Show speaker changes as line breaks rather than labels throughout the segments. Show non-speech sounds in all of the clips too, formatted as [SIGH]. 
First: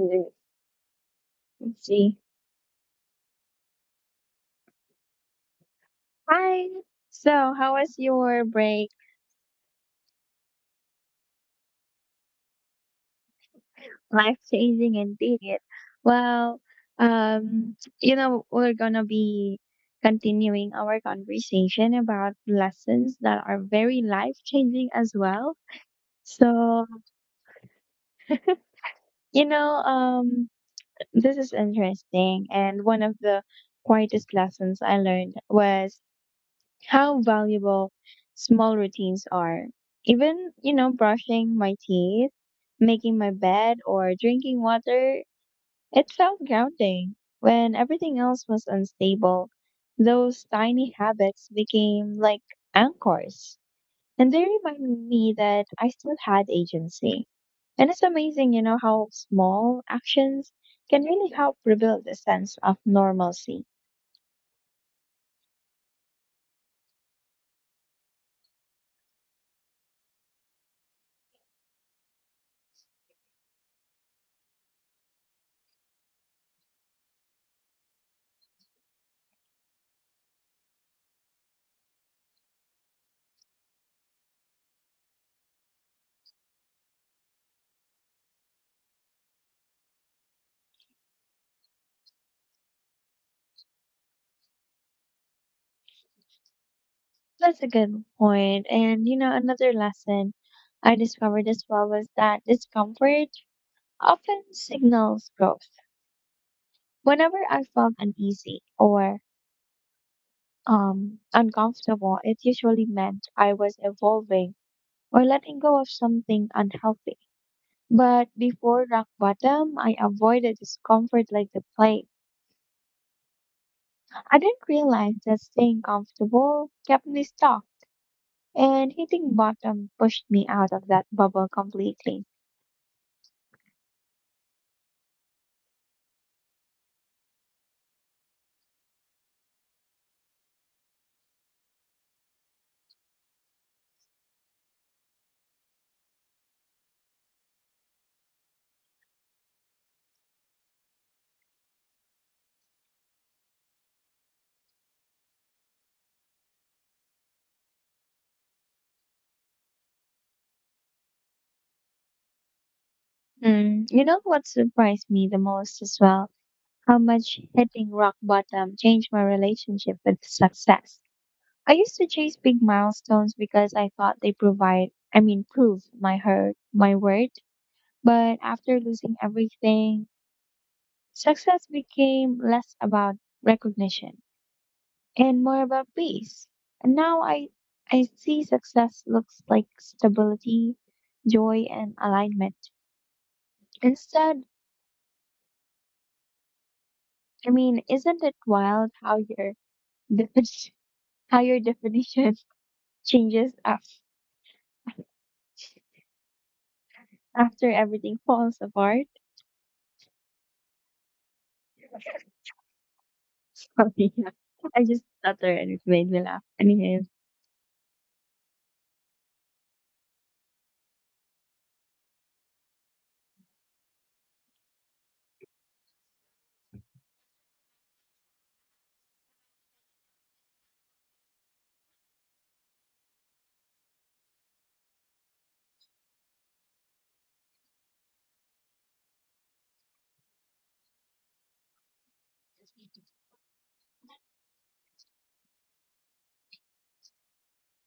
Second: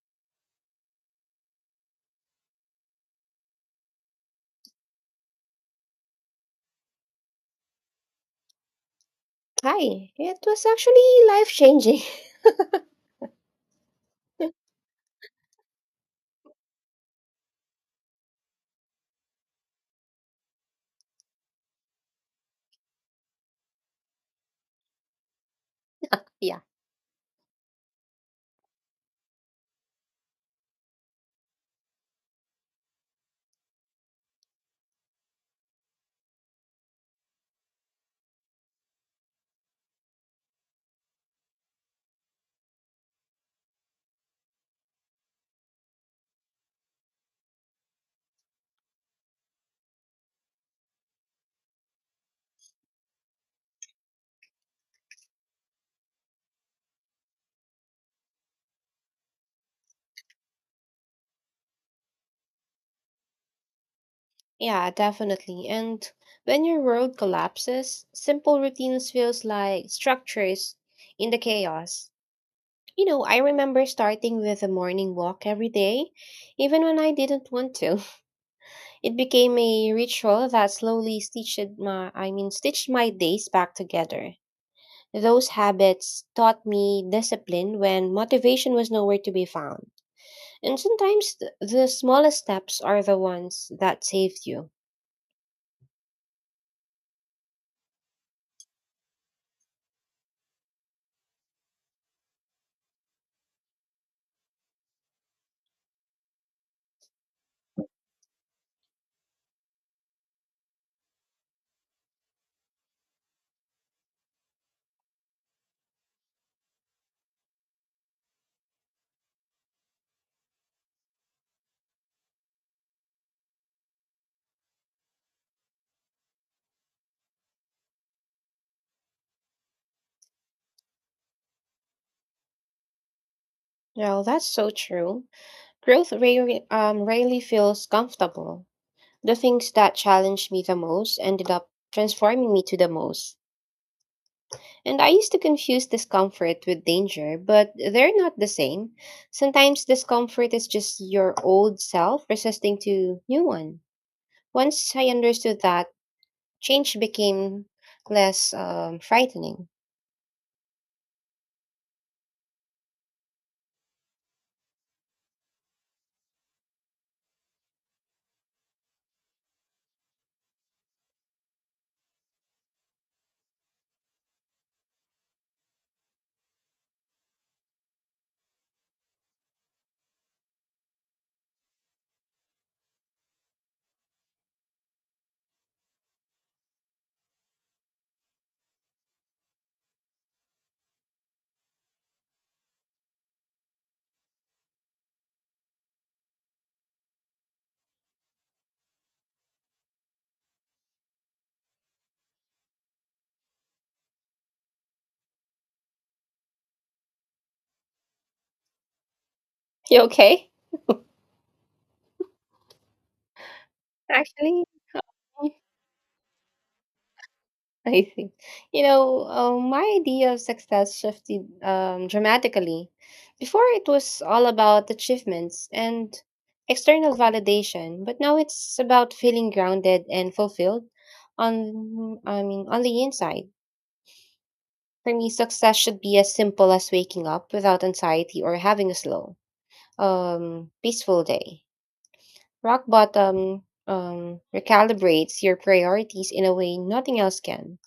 Let's see. Hi. So, how was your break?
Hi, it was actually life changing.
Life
[LAUGHS]
changing indeed. Well, um, we're gonna be continuing our conversation about lessons that are very life changing as well.
Yeah,
So, you know, um, this is interesting. And one of the quietest lessons I learned was how valuable small routines are. Even, brushing my teeth, making my bed, or drinking water, it felt grounding. When everything else was unstable, those tiny habits became like anchors. And they reminded me that I still had agency. And it's amazing, how small actions can really help rebuild a sense of normalcy.
yeah, definitely. And when your world collapses, simple routines feels like structures in the chaos. You know, I remember starting with a morning walk every day, even when I didn't want to. It became a ritual that slowly stitched my, I mean, stitched my days back together. Those habits taught me discipline when motivation was nowhere to be found. And sometimes the smallest steps are the ones that saved you.
That's a good point. And another lesson I discovered as well was that discomfort often signals growth. Whenever I felt uneasy or uncomfortable, it usually meant I was evolving or letting go of something unhealthy. But before rock bottom, I avoided discomfort like the plague. I didn't realize that staying comfortable kept me stuck, and hitting bottom pushed me out of that bubble completely.
Well, that's so true. Growth rarely feels comfortable. The things that challenged me the most ended up transforming me to the most. And I used to confuse discomfort with danger, but they're not the same. Sometimes discomfort is just your old self resisting to new one. Once I understood that, change became less frightening.
Mm, you know what surprised me the most as well? How much hitting rock bottom changed my relationship with success. I used to chase big milestones because I thought they provide, I mean, prove my hurt, my worth. But after losing everything, success became less about recognition and more about peace. And now I see success looks like stability, joy, and alignment. Instead, I mean, isn't it wild how your definition, [LAUGHS] how your definition [LAUGHS] changes after everything falls apart?
You okay?
[LAUGHS] Sorry, yeah.
Actually,
I just stuttered and it made me laugh. Anyways,
[LAUGHS] I see. You know, my idea of success shifted dramatically. Before, it was all about achievements and external validation, but now it's about feeling grounded and fulfilled on, on the inside. For me, success should be as simple as waking up without anxiety or having a slow, peaceful day. Rock bottom recalibrates your priorities in a way nothing else can.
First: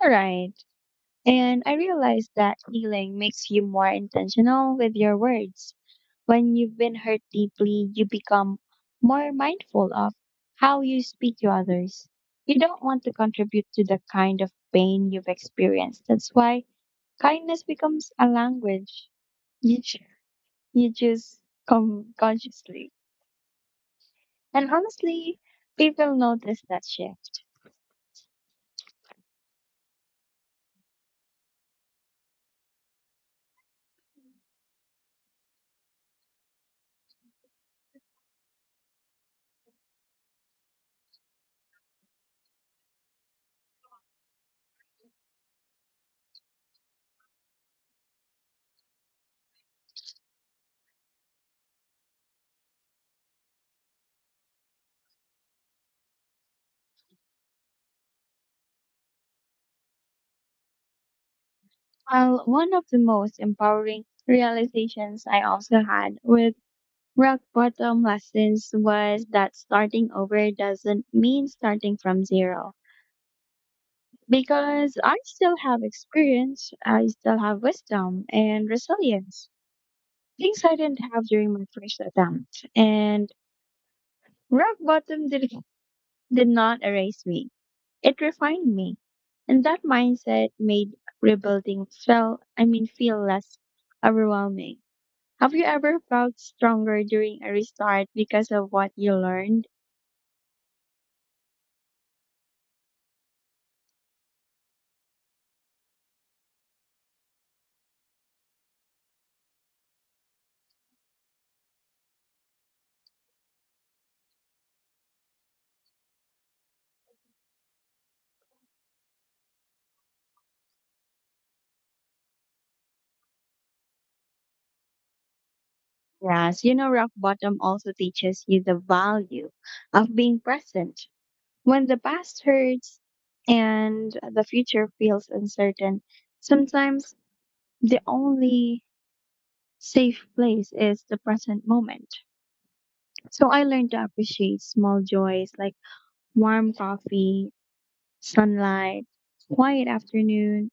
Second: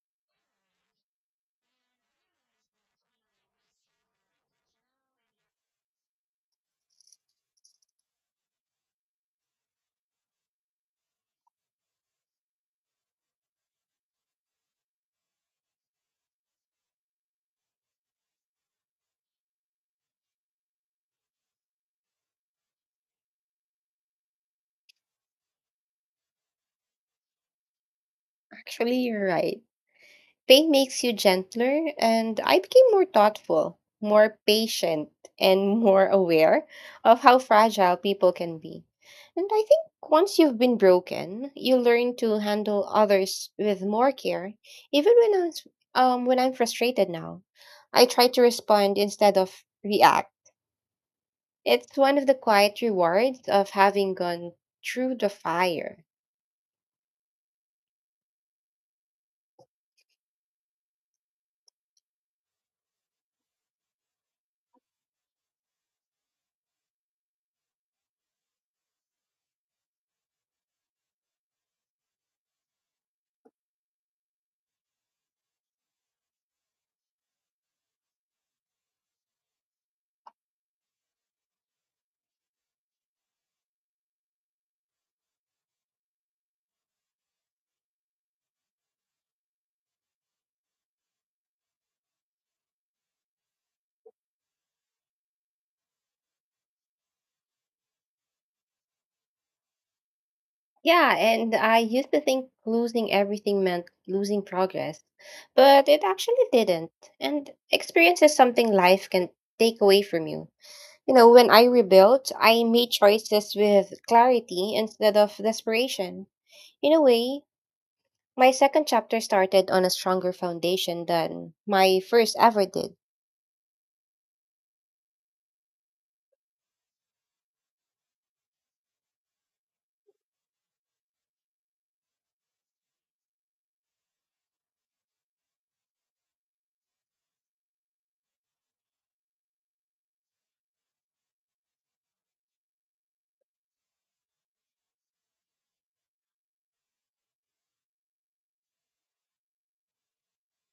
all right. And I realized that healing makes you more intentional with your words. When you've been hurt deeply, you become more mindful of how you speak to others. You don't want to contribute to the kind of pain you've experienced. That's why kindness becomes a language you ch- you choose consciously and honestly, people notice that shift.
Actually, you're right. Pain makes you gentler, and I became more thoughtful, more patient, and [LAUGHS] more aware of how fragile people can be. And I think once you've been broken, you learn to handle others with more care, even when I'm, when I'm frustrated now. I try to respond instead of react. It's one of the quiet rewards of having gone through the fire.
While one of the most empowering realizations I also had with rock bottom lessons was that starting over doesn't mean starting from zero, because I still have experience, I still have wisdom and resilience, things I didn't have during my first attempt. And rock bottom did not erase me. It refined me, and that mindset made rebuilding feel, I mean, feel less overwhelming. Have you ever felt stronger during a restart because of what you learned?
Yeah, and I used to think losing everything meant losing progress, but it actually didn't. And experience is something life can take away from you. You know, when I rebuilt, I made choices with clarity instead of desperation. In a way, my second chapter started on a stronger foundation than my first ever did.
Yes, rock bottom also teaches you the value of being present. When the past hurts and the future feels uncertain, sometimes the only safe place is the present moment. So I learned to appreciate small joys like warm coffee, sunlight, quiet afternoon,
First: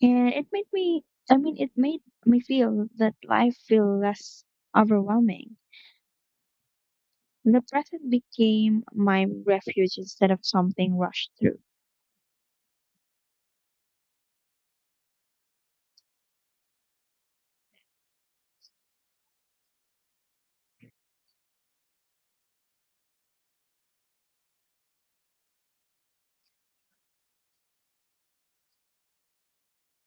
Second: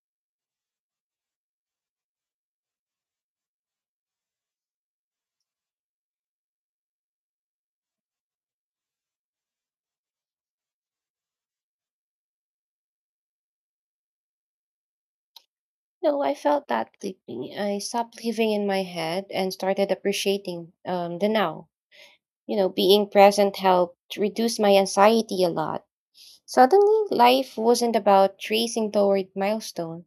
and it made me feel that life feel less overwhelming. The present became my refuge instead of something rushed through.
No, I felt that deeply. I stopped living in my head and started appreciating the now. You know, being present helped reduce my anxiety a lot. Suddenly, life wasn't about tracing toward milestone.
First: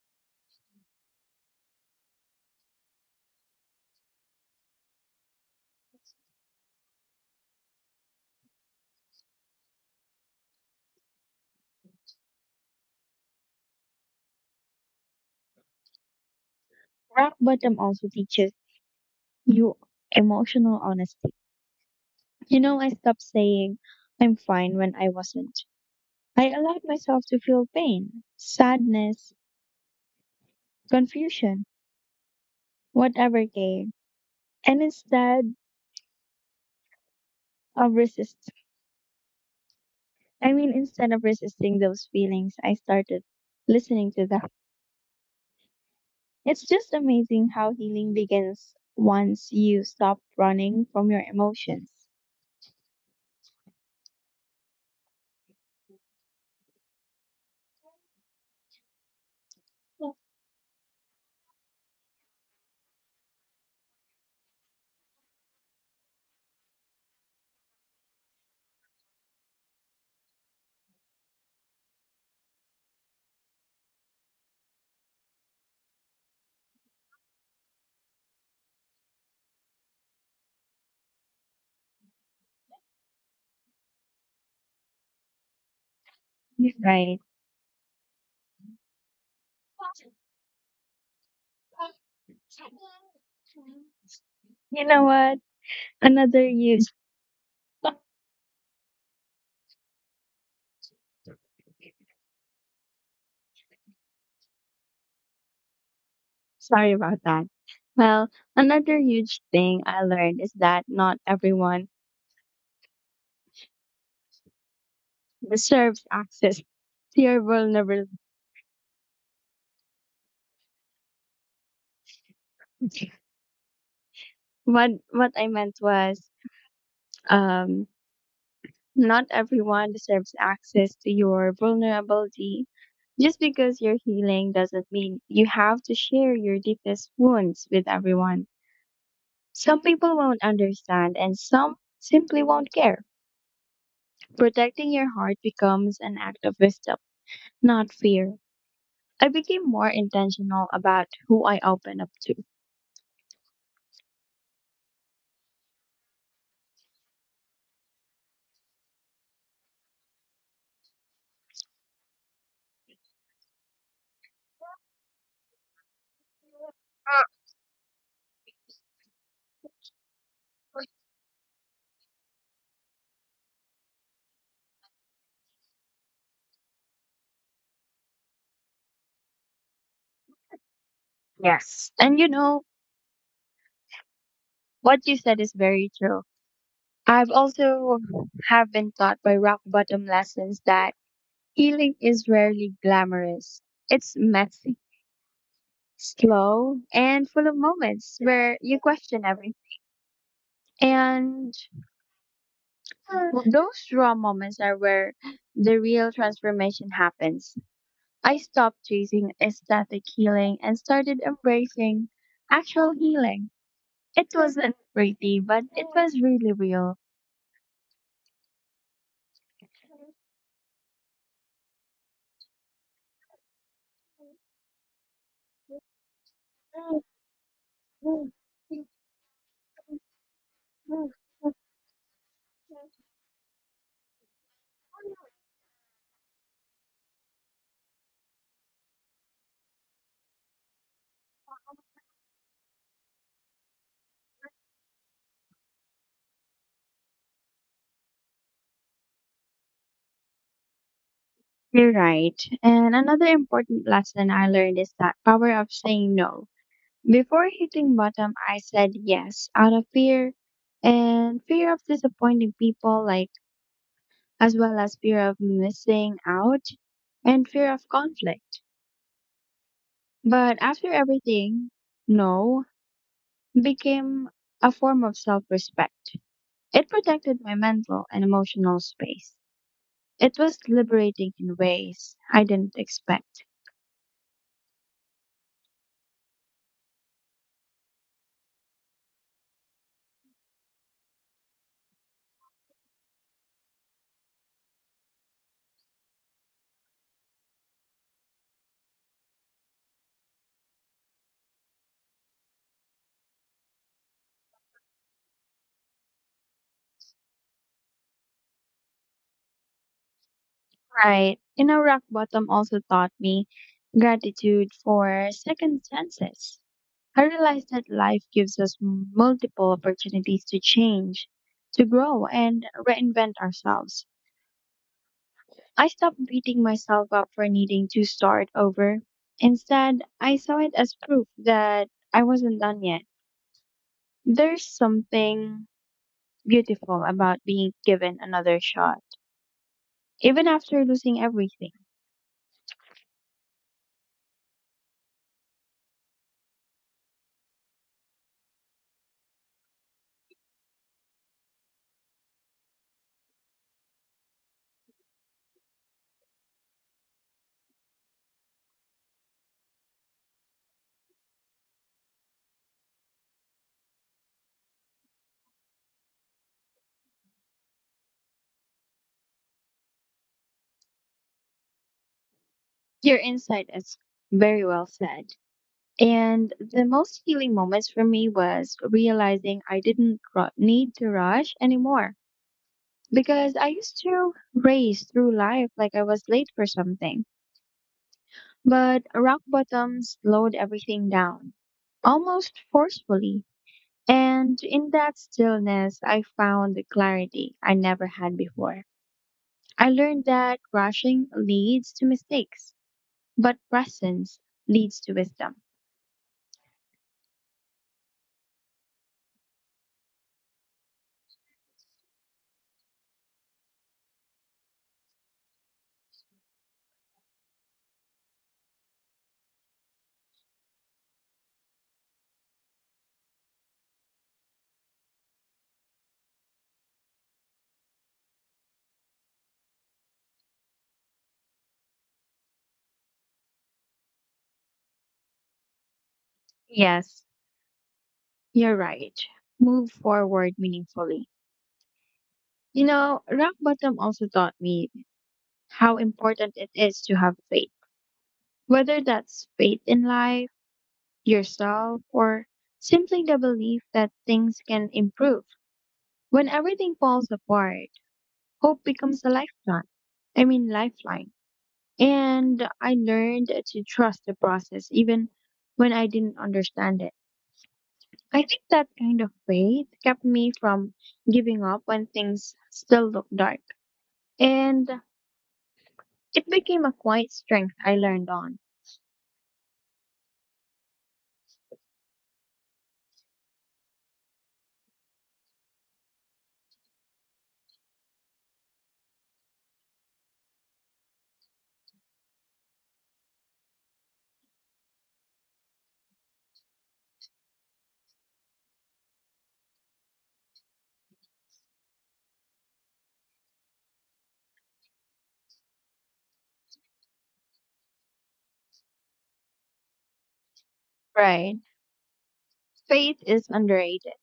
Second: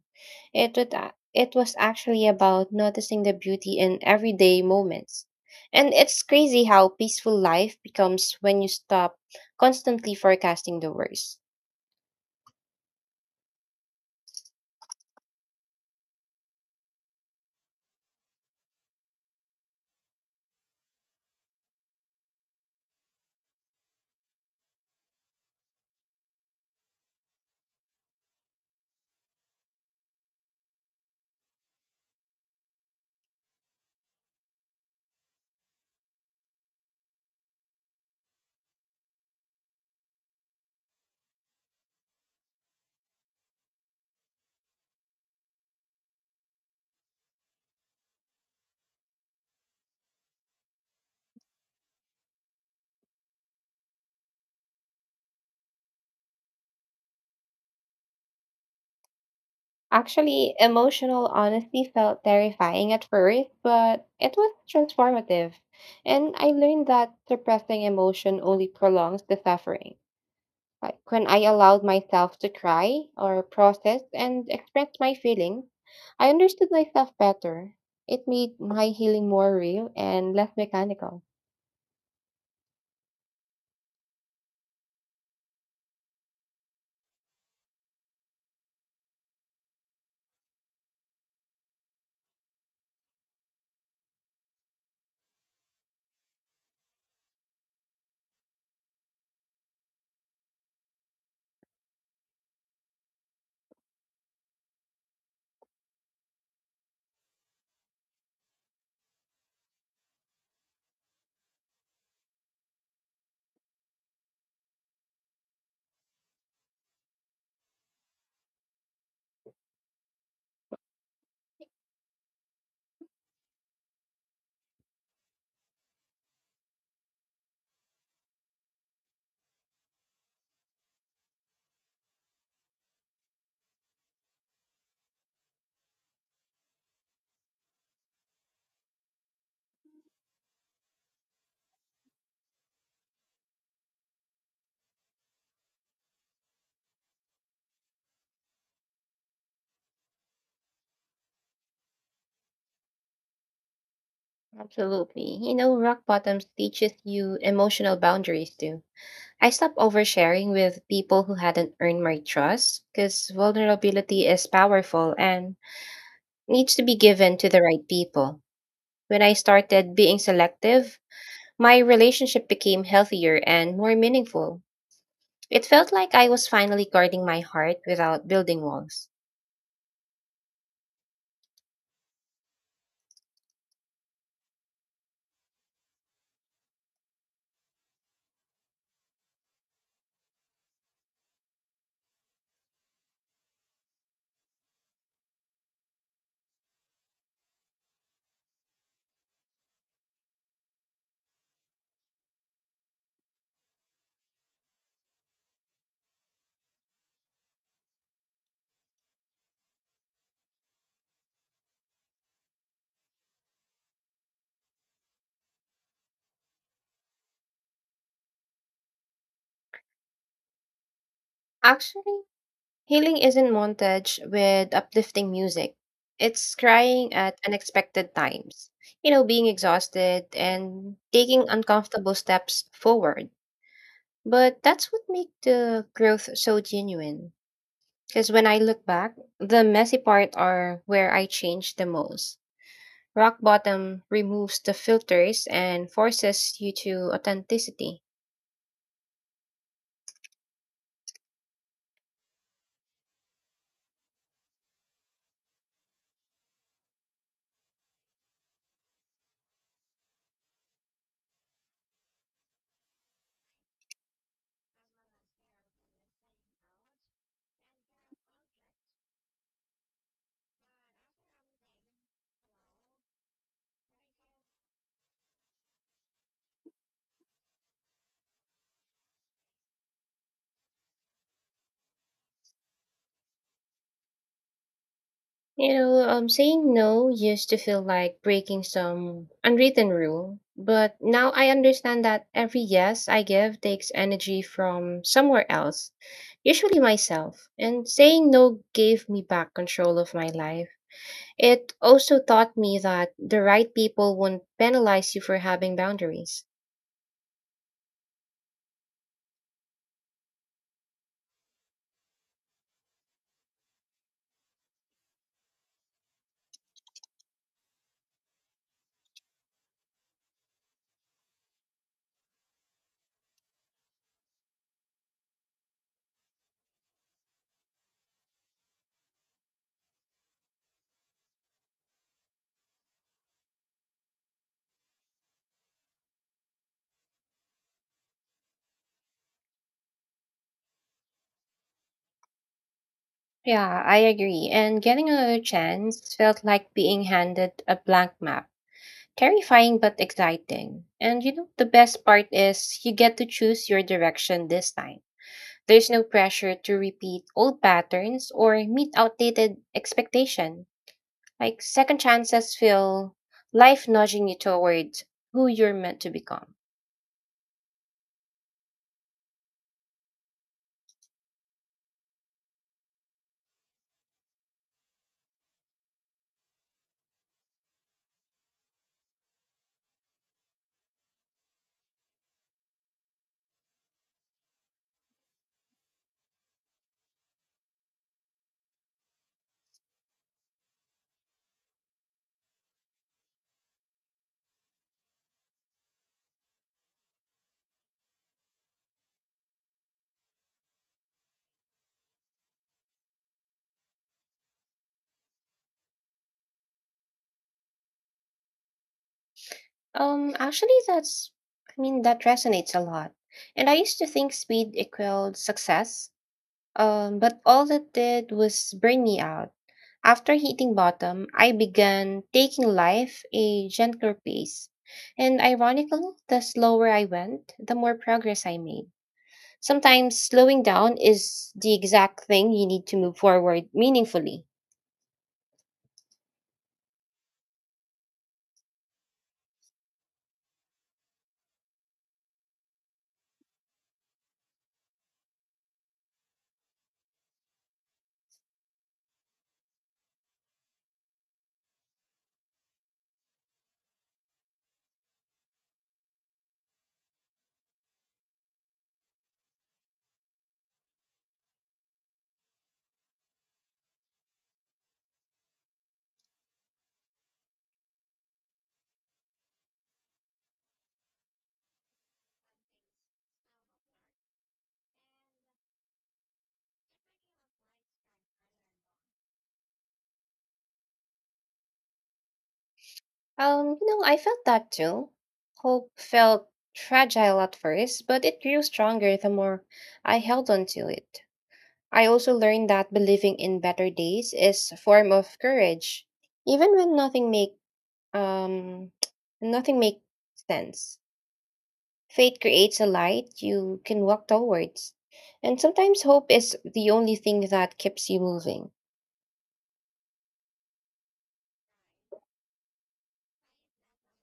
It was actually about noticing the beauty in everyday moments. And it's crazy how peaceful life becomes when you stop constantly forecasting the worst.
Rock bottom also teaches you emotional honesty. I stopped saying I'm fine when I wasn't. I allowed myself to feel pain, sadness, confusion, whatever came, and instead of resisting. I mean, instead of resisting those feelings, I started listening to them. It's just amazing how healing begins once you stop running from your emotions.
Actually, emotional honesty felt terrifying at first, but it was transformative. And I learned that suppressing emotion only prolongs the suffering. Like when I allowed myself to cry or process and express my feelings, I understood myself better. It made my healing more real and less mechanical.
You Right. You know what? Another huge, Sorry about that. Well, another huge thing I learned is that not everyone deserves access [LAUGHS] to your vulnerability. What I meant was, um, not everyone deserves access to your vulnerability. Just because you're healing doesn't mean you have to share your deepest wounds with everyone. Some people won't understand and some simply won't care. Protecting your heart becomes an act of wisdom, not fear. I became more intentional about who I open up to.
Absolutely. You know, rock bottoms teaches you emotional boundaries too. I stopped oversharing with people who hadn't earned my trust because vulnerability is powerful and needs to be given to the right people. When I started being selective, my relationship became healthier and more meaningful. It felt like I was finally guarding my heart without building walls.
Yes. And what you said is very true. I've also have been taught by rock bottom lessons that healing is rarely glamorous. It's messy, slow, and full of moments where you question everything. And those raw moments are where the real transformation happens. I stopped chasing aesthetic healing and started embracing actual healing. It wasn't pretty, but it was really real.
Actually, healing isn't montage with uplifting music. It's crying at unexpected times. You know, being exhausted and taking uncomfortable steps forward. But that's what makes the growth so genuine. Because when I look back, the messy part are where I changed the most. Rock bottom removes the filters and forces you to authenticity.
You're right. And another important lesson I learned is that power of saying no. Before hitting bottom, I said yes out of fear and fear of disappointing people, like as well as fear of missing out and fear of conflict. But after everything, no became a form of self respect. It protected my mental and emotional space. It was liberating in ways I didn't expect.
You know, saying no used to feel like breaking some unwritten rule, but now I understand that every yes I give takes energy from somewhere else, usually myself. And saying no gave me back control of my life. It also taught me that the right people won't penalize you for having boundaries.
Right. Rock bottom also taught me gratitude for second chances. I realized that life gives us multiple opportunities to change, to grow, and reinvent ourselves. I stopped beating myself up for needing to start over. Instead, I saw it as proof that I wasn't done yet. There's something beautiful about being given another shot, even after losing everything.
Yeah, I agree. And getting another chance felt like being handed a blank map. Terrifying but exciting. And you know, the best part is you get to choose your direction this time. There's no pressure to repeat old patterns or meet outdated expectation. Like second chances feel life nudging you towards who you're meant to become.
Your insight is very well said. And the most healing moments for me was realizing I didn't need to rush anymore, because I used to race through life like I was late for something. But rock bottom slowed everything down, almost forcefully. And in that stillness, I found the clarity I never had before. I learned that rushing leads to mistakes, but presence leads to wisdom.
Actually that's I mean, that resonates a lot. And I used to think speed equaled success. But all that did was burn me out. After hitting bottom, I began taking life a gentler pace. And ironically, the slower I went, the more progress I made. Sometimes slowing down is the exact thing you need to move forward meaningfully.
Yes, you're right. Move forward meaningfully. Rock bottom also taught me how important it is to have faith. Whether that's faith in life, yourself, or simply the belief that things can improve. When everything falls apart, hope becomes a lifeline. And I learned to trust the process even when I didn't understand it. I think that kind of faith kept me from giving up when things still look dark. And it became a quiet strength I learned on.
You know, I felt that too. Hope felt fragile at first, but it grew stronger the more I held on to it. I also learned that believing in better days is a form of courage, even when nothing make um [TSK] nothing makes sense. Faith creates a light you can walk towards, and sometimes hope is the only thing that keeps you moving.
Right. Faith is underrated.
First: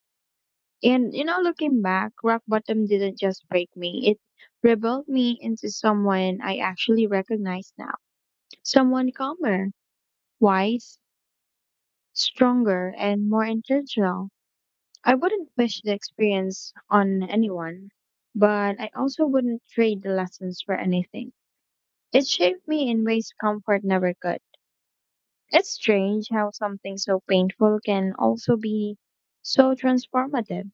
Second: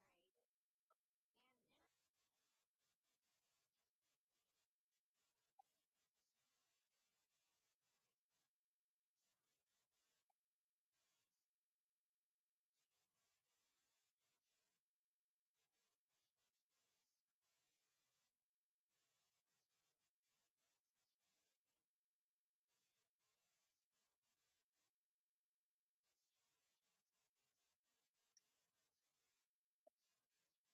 And looking back, rock bottom didn't just break me, it rebuilt me into someone I actually recognize now. Someone calmer, wise, stronger, and more intentional. I wouldn't wish the experience on anyone, but I also wouldn't trade the lessons for anything. It shaped me in ways comfort never could. It's strange how something so painful can also be so transformative.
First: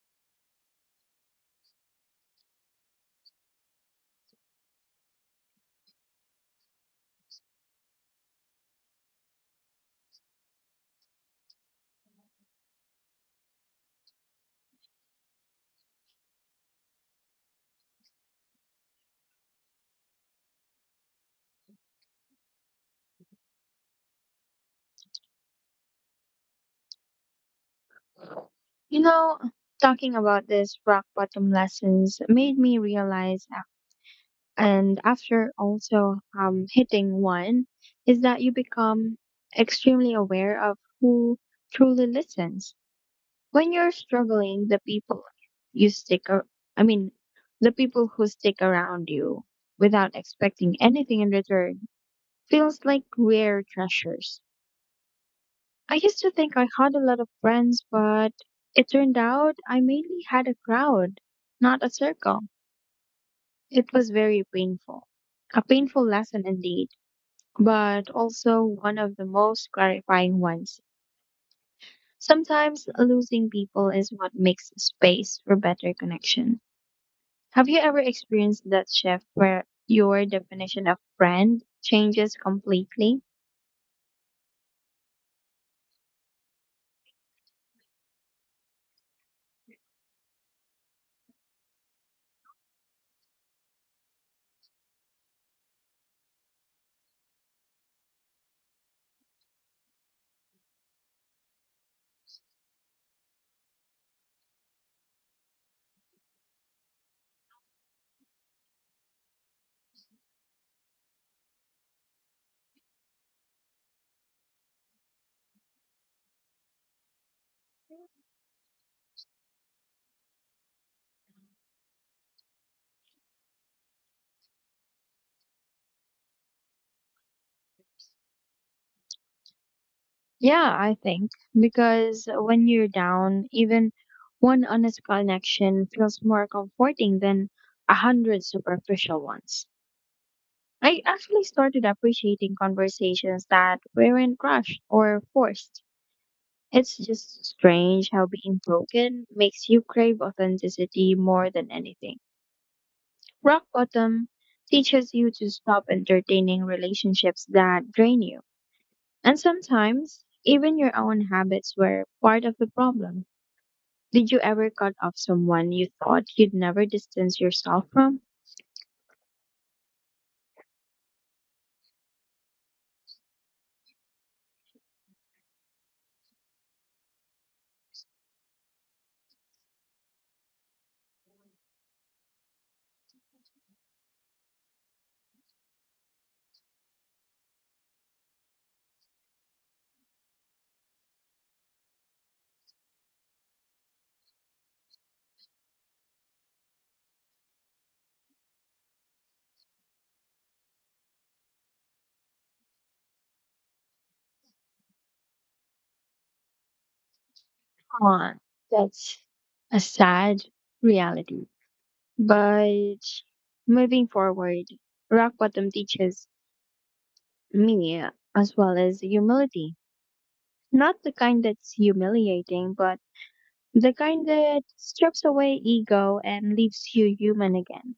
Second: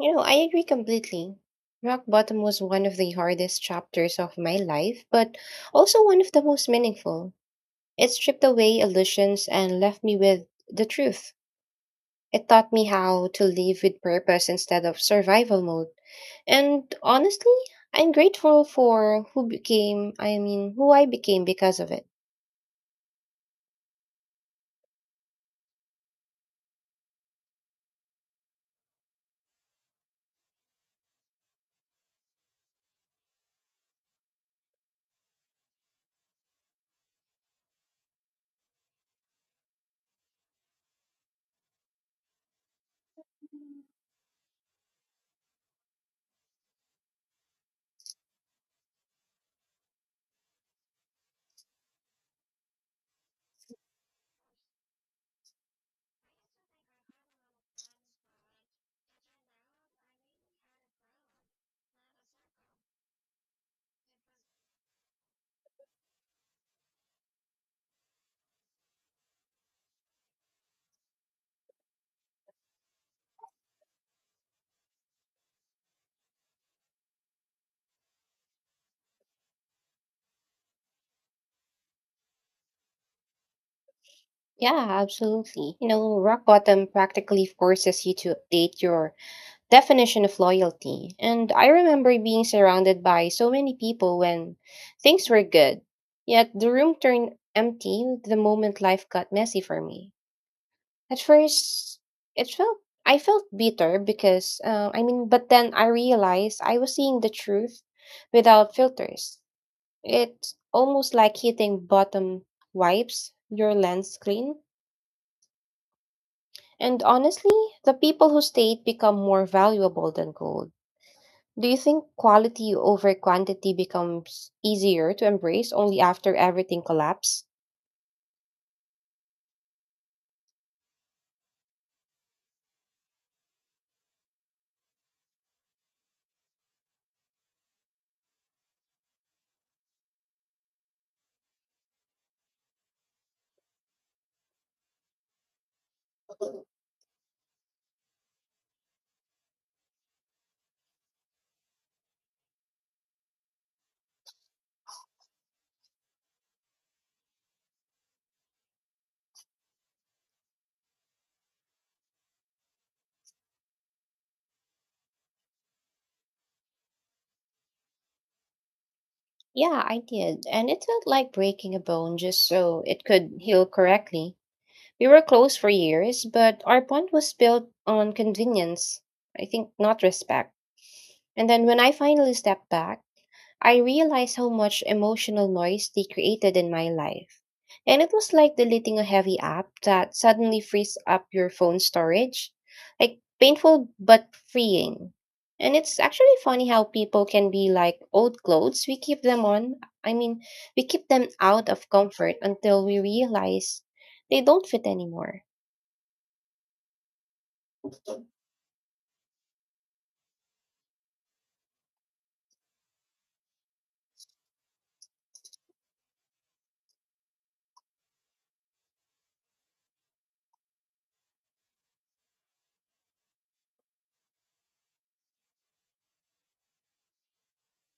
You know, I agree completely. Rock bottom was one of the hardest chapters of my life, but also one of the most meaningful. It stripped away illusions and left me with the truth. It taught me how to live with purpose instead of survival mode. And honestly, I'm grateful for who became, who I became because of it.
You know, talking about this rock bottom lessons made me realize, and after also hitting one, is that you become extremely aware of who truly listens. When you're struggling, the people you stick, ar- I mean, the people who stick around you without expecting anything in return feels like rare treasures. I used to think I had a lot of friends, but it turned out I mainly had a crowd, not a circle. It was very painful. A painful lesson indeed, but also one of the most clarifying ones. Sometimes losing people is what makes space for better connection. Have you ever experienced that shift where your definition of friend changes completely?
Yeah, absolutely. You know, rock bottom practically forces you to update your definition of loyalty. And I remember being surrounded by so many people when things were good. Yet the room turned empty the moment life got messy for me. At first, it felt I felt bitter because, but then I realized I was seeing the truth without filters. It's almost like hitting bottom wipes your lens clean. And honestly, the people who stayed become more valuable than gold. Do you think quality over quantity becomes easier to embrace only after everything collapsed?
Yeah, I think because when you're down, even one honest connection feels more comforting than a hundred superficial ones. I actually started appreciating conversations that weren't rushed or forced. It's just strange how being broken makes you crave authenticity more than anything. Rock bottom teaches you to stop entertaining relationships that drain you. And sometimes, even your own habits were part of the problem. Did you ever cut off someone you thought you'd never distance yourself from?
Yeah, I did. And it felt like breaking a bone just so it could heal correctly. We were close for years, but our bond was built on convenience, I think, not respect. And then when I finally stepped back, I realized how much emotional noise they created in my life. And it was like deleting a heavy app that suddenly frees up your phone storage. Like painful but freeing. And it's actually funny how people can be like old clothes. We keep them on. I mean, we keep them out of comfort until we realize they don't fit anymore.
Come on, that's a sad reality. But moving forward, rock bottom teaches me as well as humility. Not the kind that's humiliating, but the kind that strips away ego and leaves you human again.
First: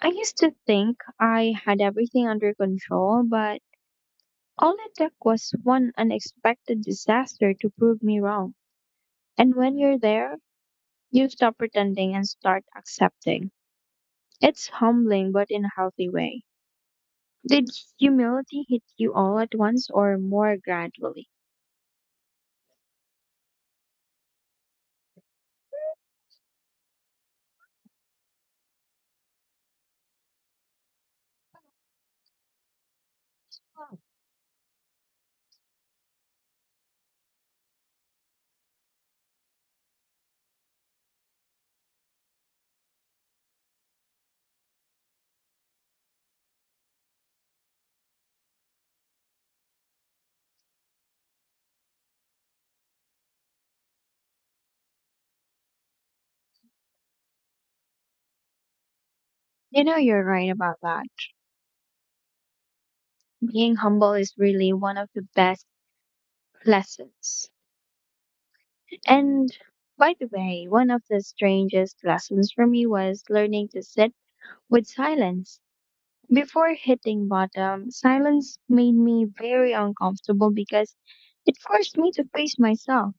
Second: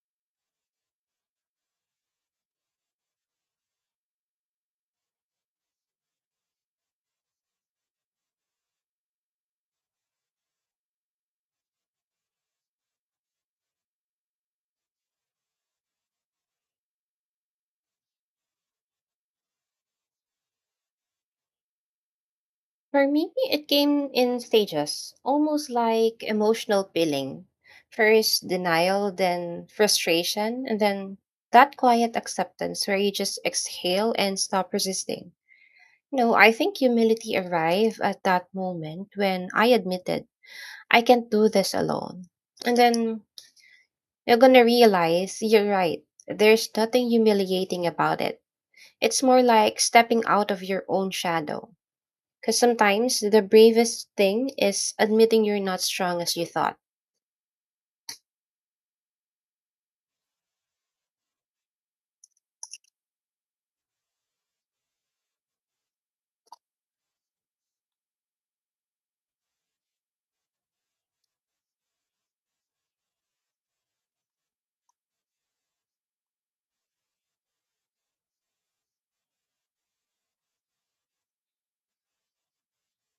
I used to think I had everything under control, but all it took was one unexpected disaster to prove me wrong. And when you're there, you stop pretending and start accepting. It's humbling, but in a healthy way. Did humility hit you all at once or more gradually?
For me, it came in stages, almost like emotional peeling. First denial, then frustration, and then that quiet acceptance where you just exhale and stop resisting. No, I think humility arrived at that moment when I admitted I can't do this alone. And then you're gonna realize you're right. There's nothing humiliating about it. It's more like stepping out of your own shadow. Because sometimes the bravest thing is admitting you're not strong as you thought.
You're right about that. Being humble is really one of the best lessons. And by the way, one of the strangest lessons for me was learning to sit with silence. Before hitting bottom, silence made me very uncomfortable because it forced me to face myself.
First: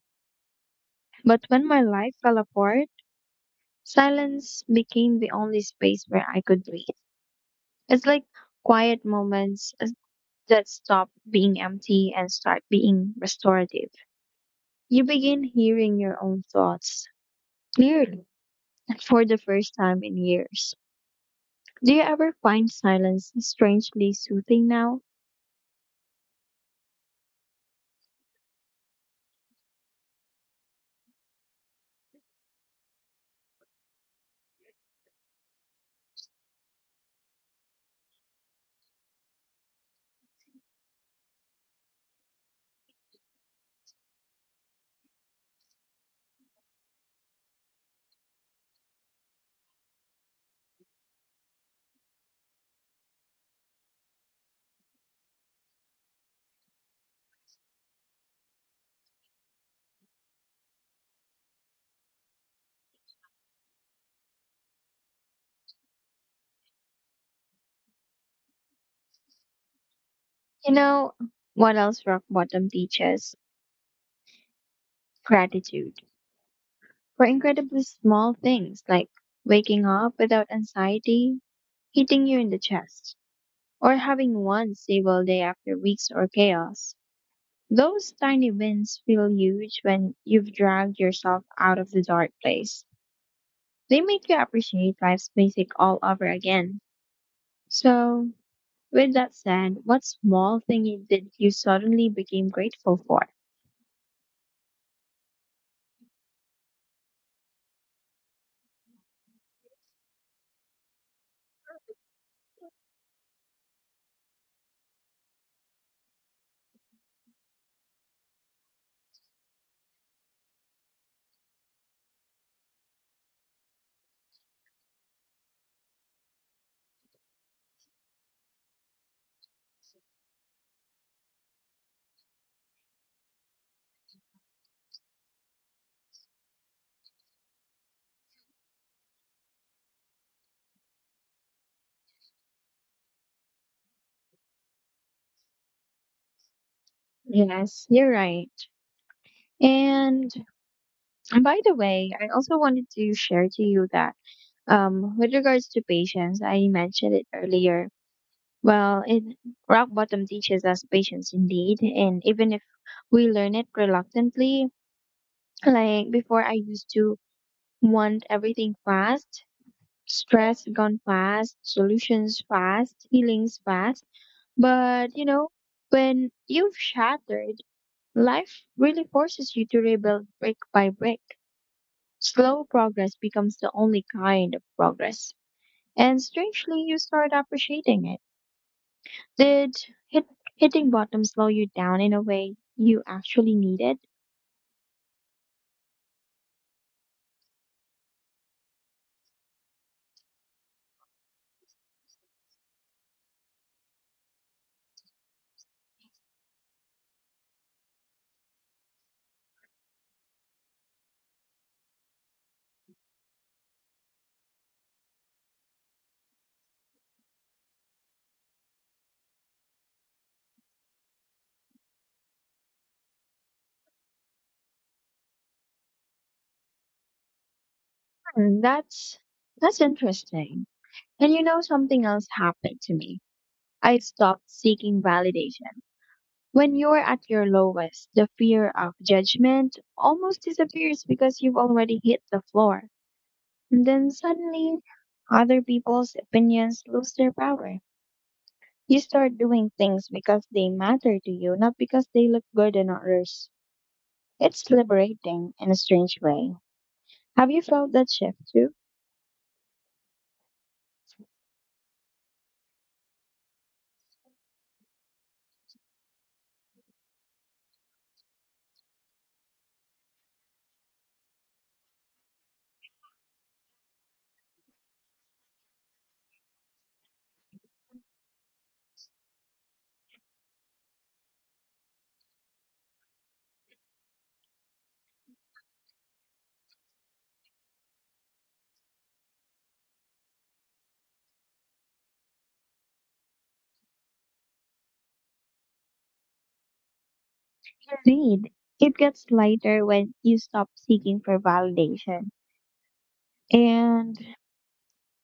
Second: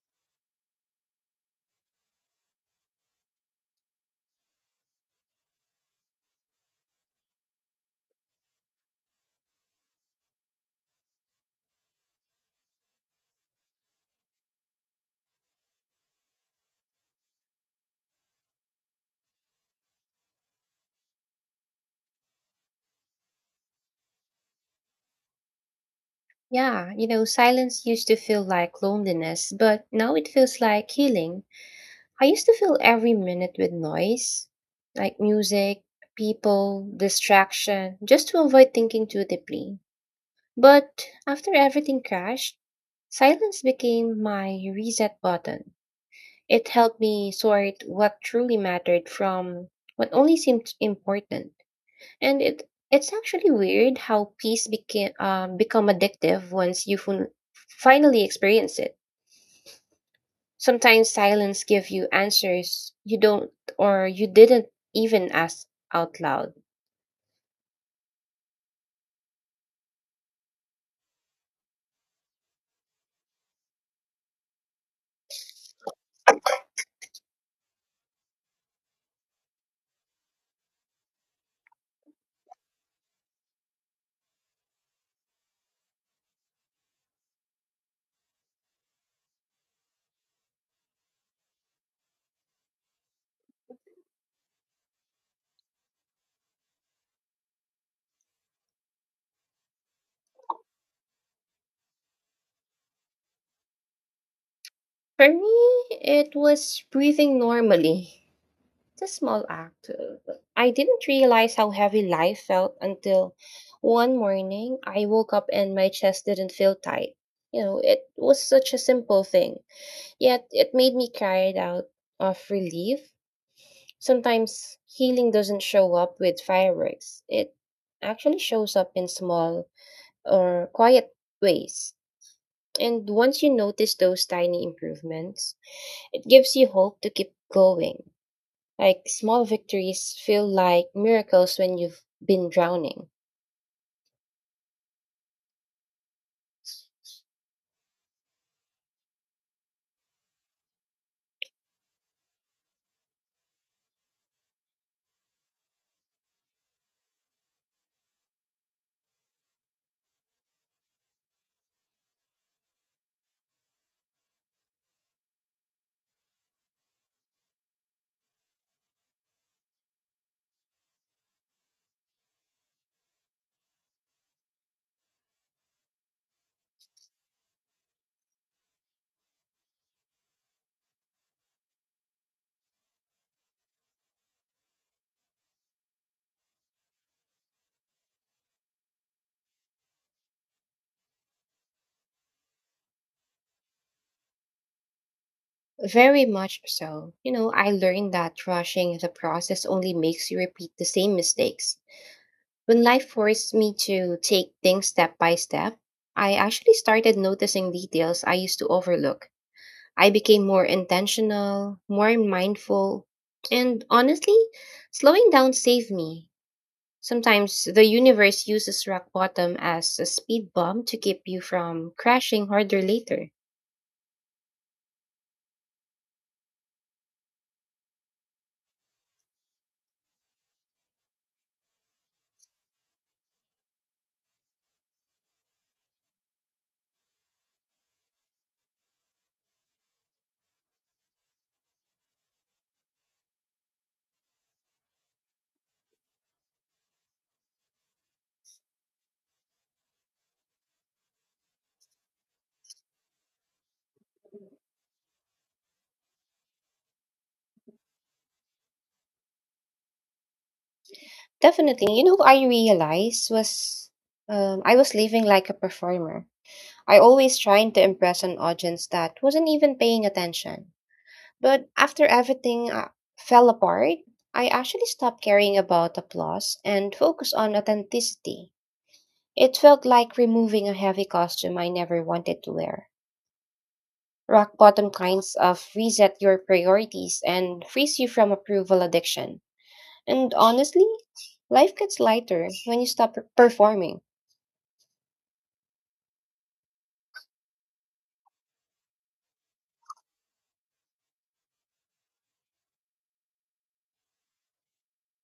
But when my life fell apart, silence became the only space where I could breathe. It's like quiet moments that stop being empty and start being restorative. You begin hearing your own thoughts clearly for the first time in years. Do you ever find silence strangely soothing now?
Yeah, you know, silence used to feel like loneliness, but now it feels like healing. I used to fill every minute with noise, like music, people, distraction, just to avoid thinking too deeply. But after everything crashed, silence became my reset button. It helped me sort what truly mattered from what only seemed important. And it's actually weird how peace became become addictive once you finally experience it. Sometimes silence give you answers you don't or you didn't even ask out loud.
You know what else rock bottom teaches? Gratitude for incredibly small things like waking up without anxiety, hitting you in the chest, or having one stable day after weeks or chaos. Those tiny wins feel huge when you've dragged yourself out of the dark place. They make you appreciate life's basic all over again. So, with that said, what small thing you did you suddenly became grateful for?
For me, it was breathing normally. It's a small act. I didn't realize how heavy life felt until one morning I woke up and my chest didn't feel tight. You know, it was such a simple thing, yet it made me cry it out of relief. Sometimes healing doesn't show up with fireworks, it actually shows up in small or quiet ways. And once you notice those tiny improvements, it gives you hope to keep going. Like small victories feel like miracles when you've been drowning.
Yes, you're right. And by the way, I also wanted to share to you that, with regards to patience, I mentioned it earlier. Well, it, rock bottom teaches us patience indeed, and even if we learn it reluctantly, like before, I used to want everything fast, stress gone fast, solutions fast, healings fast. But when you've shattered, life really forces you to rebuild brick by brick. Slow progress becomes the only kind of progress. And strangely, you start appreciating it. Did hit, hitting bottom slow you down in a way you actually needed?
Very much so. You know, I learned that rushing the process only makes you repeat the same mistakes. When life forced me to take things step by step, I actually started noticing details I used to overlook. I became more intentional, more mindful, and honestly, slowing down saved me. Sometimes the universe uses rock bottom as a speed bump to keep you from crashing harder later.
Hmm, that's that's interesting. And you know something else happened to me. I stopped seeking validation. When you're at your lowest, the fear of judgment almost disappears because you've already hit the floor. And then suddenly, other people's opinions lose their power. You start doing things because they matter to you, not because they look good on others. It's liberating in a strange way. Have you felt that shift too?
Definitely. You know, what I realized was I was living like a performer. I always trying to impress an audience that wasn't even paying attention. But after everything fell apart, I actually stopped caring about applause and focused on authenticity. It felt like removing a heavy costume I never wanted to wear. Rock bottom kinds of reset your priorities and frees you from approval addiction. And honestly, life gets lighter when you stop performing.
Indeed, it gets lighter when you stop seeking for validation. And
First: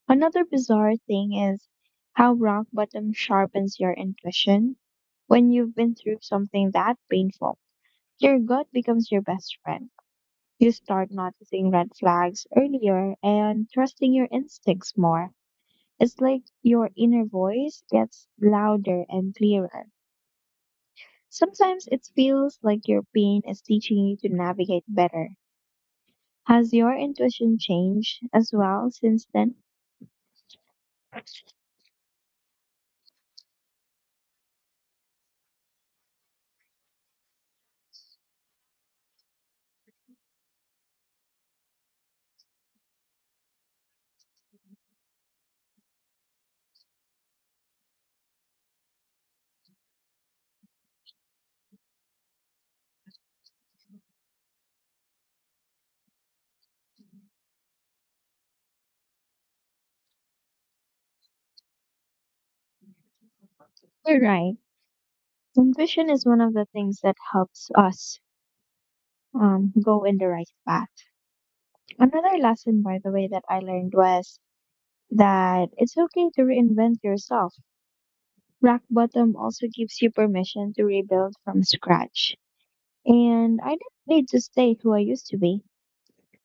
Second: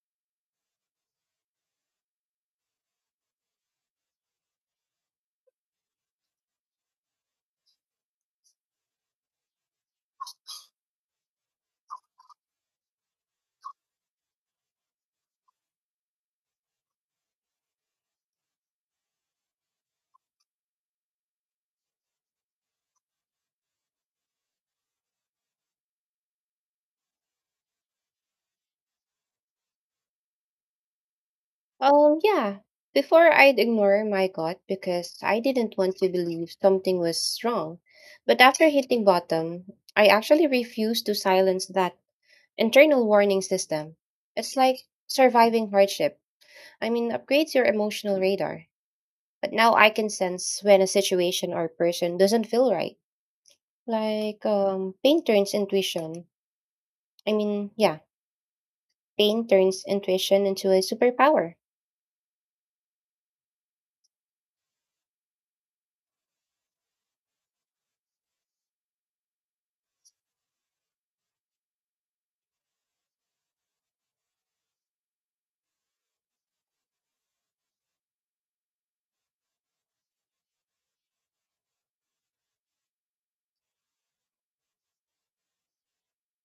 another bizarre thing is how rock bottom sharpens your intuition. When you've been through something that painful, your gut becomes your best friend. You start noticing red flags earlier and trusting your instincts more. It's like your inner voice gets louder and clearer. Sometimes it feels like your pain is teaching you to navigate better. Has your intuition changed as well since then?
Yeah. Before I'd ignore my gut because I didn't want to believe something was wrong. But after hitting bottom, I actually refused to silence that internal warning system. It's like surviving hardship. I mean, upgrades your emotional radar. But now I can sense when a situation or person doesn't feel right. Like pain turns intuition. I mean, yeah, pain turns intuition into a superpower.
You're right. Intuition is one of the things that helps us go in the right path. Another lesson, by the way, that I learned was that it's okay to reinvent yourself. Rock bottom also gives you permission to rebuild from scratch. And I didn't need to stay who I used to be.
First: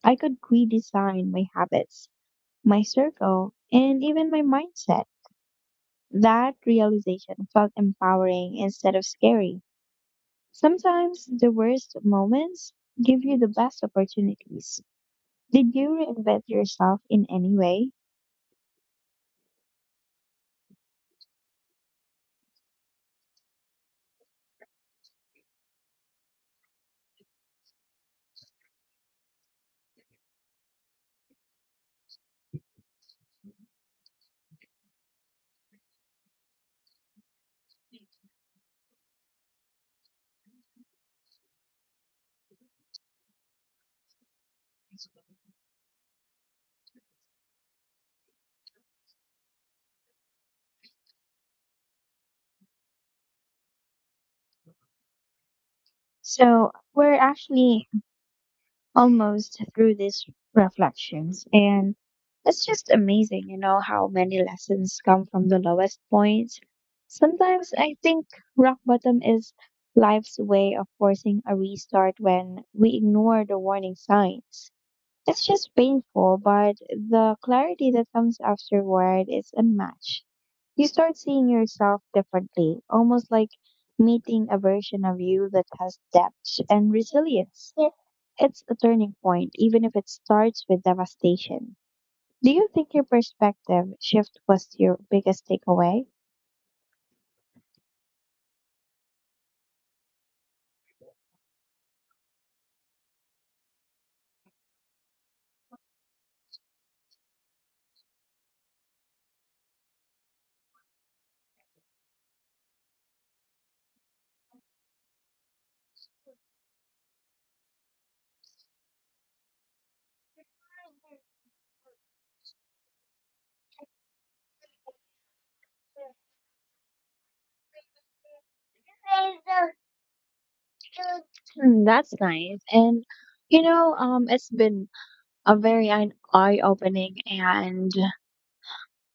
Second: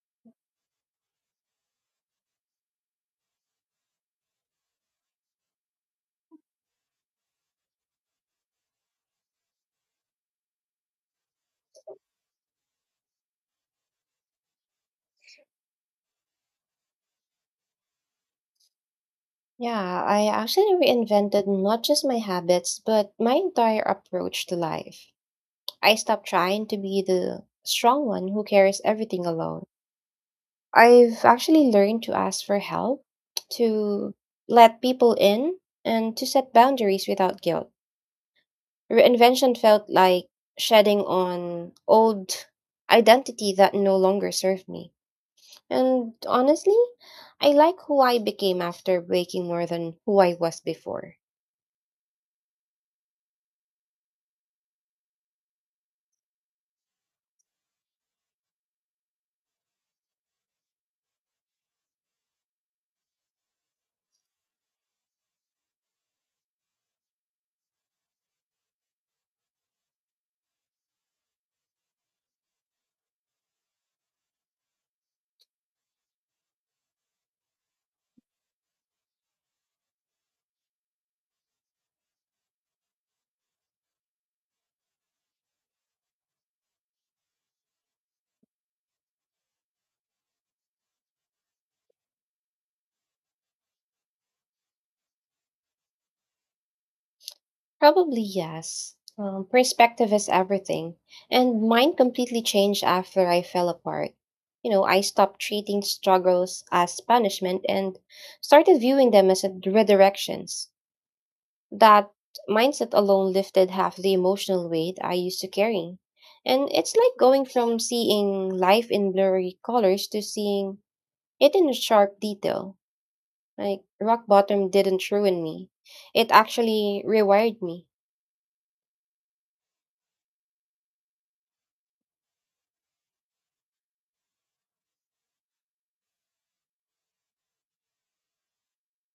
I could redesign my habits, my circle, and even my mindset. That realization felt empowering instead of scary. Sometimes the worst moments give you the best opportunities. Did you reinvent yourself in any way?
Yeah, I actually reinvented not just my habits, but my entire approach to life. I stopped trying to be the strong one who carries everything alone. I've actually learned to ask for help, to let people in, and to set boundaries without guilt. Reinvention felt like shedding on old identity that no longer served me. And honestly, I like who I became after breaking more than who I was before.
So, we're actually almost through these reflections. And it's just amazing, how many lessons come from the lowest points. Sometimes I think rock bottom is life's way of forcing a restart when we ignore the warning signs. It's just painful, but the clarity that comes afterward is unmatched. You start seeing yourself differently, almost like meeting a version of you that has depth and resilience. Yeah. It's a turning point, even if it starts with devastation. Do you think your perspective shift was your biggest takeaway?
Probably yes. Perspective is everything. And mine completely changed after I fell apart. You know, I stopped treating struggles as punishment and started viewing them as a redirections. That mindset alone lifted half the emotional weight I used to carry. And it's like going from seeing life in blurry colors to seeing it in sharp detail. Like rock bottom didn't ruin me. It actually rewired me.
That's nice. And it's been a very eye opening, and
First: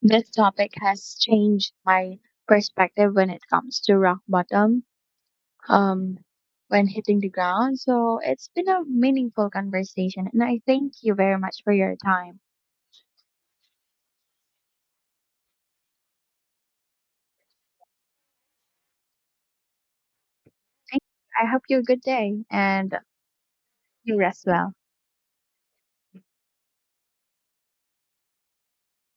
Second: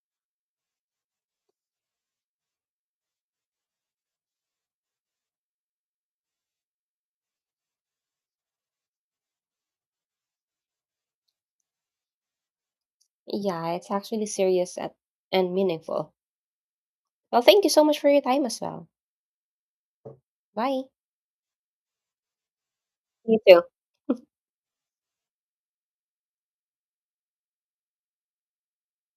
this topic has changed my perspective when it comes to rock bottom, um, when hitting the ground. So it's been a meaningful conversation, and I thank you very much for your time.
Yeah, it's actually serious at, and meaningful. Well, thank you so much for your time as well. Bye.
Thank you. I hope you have a good day and
You too.
you rest well.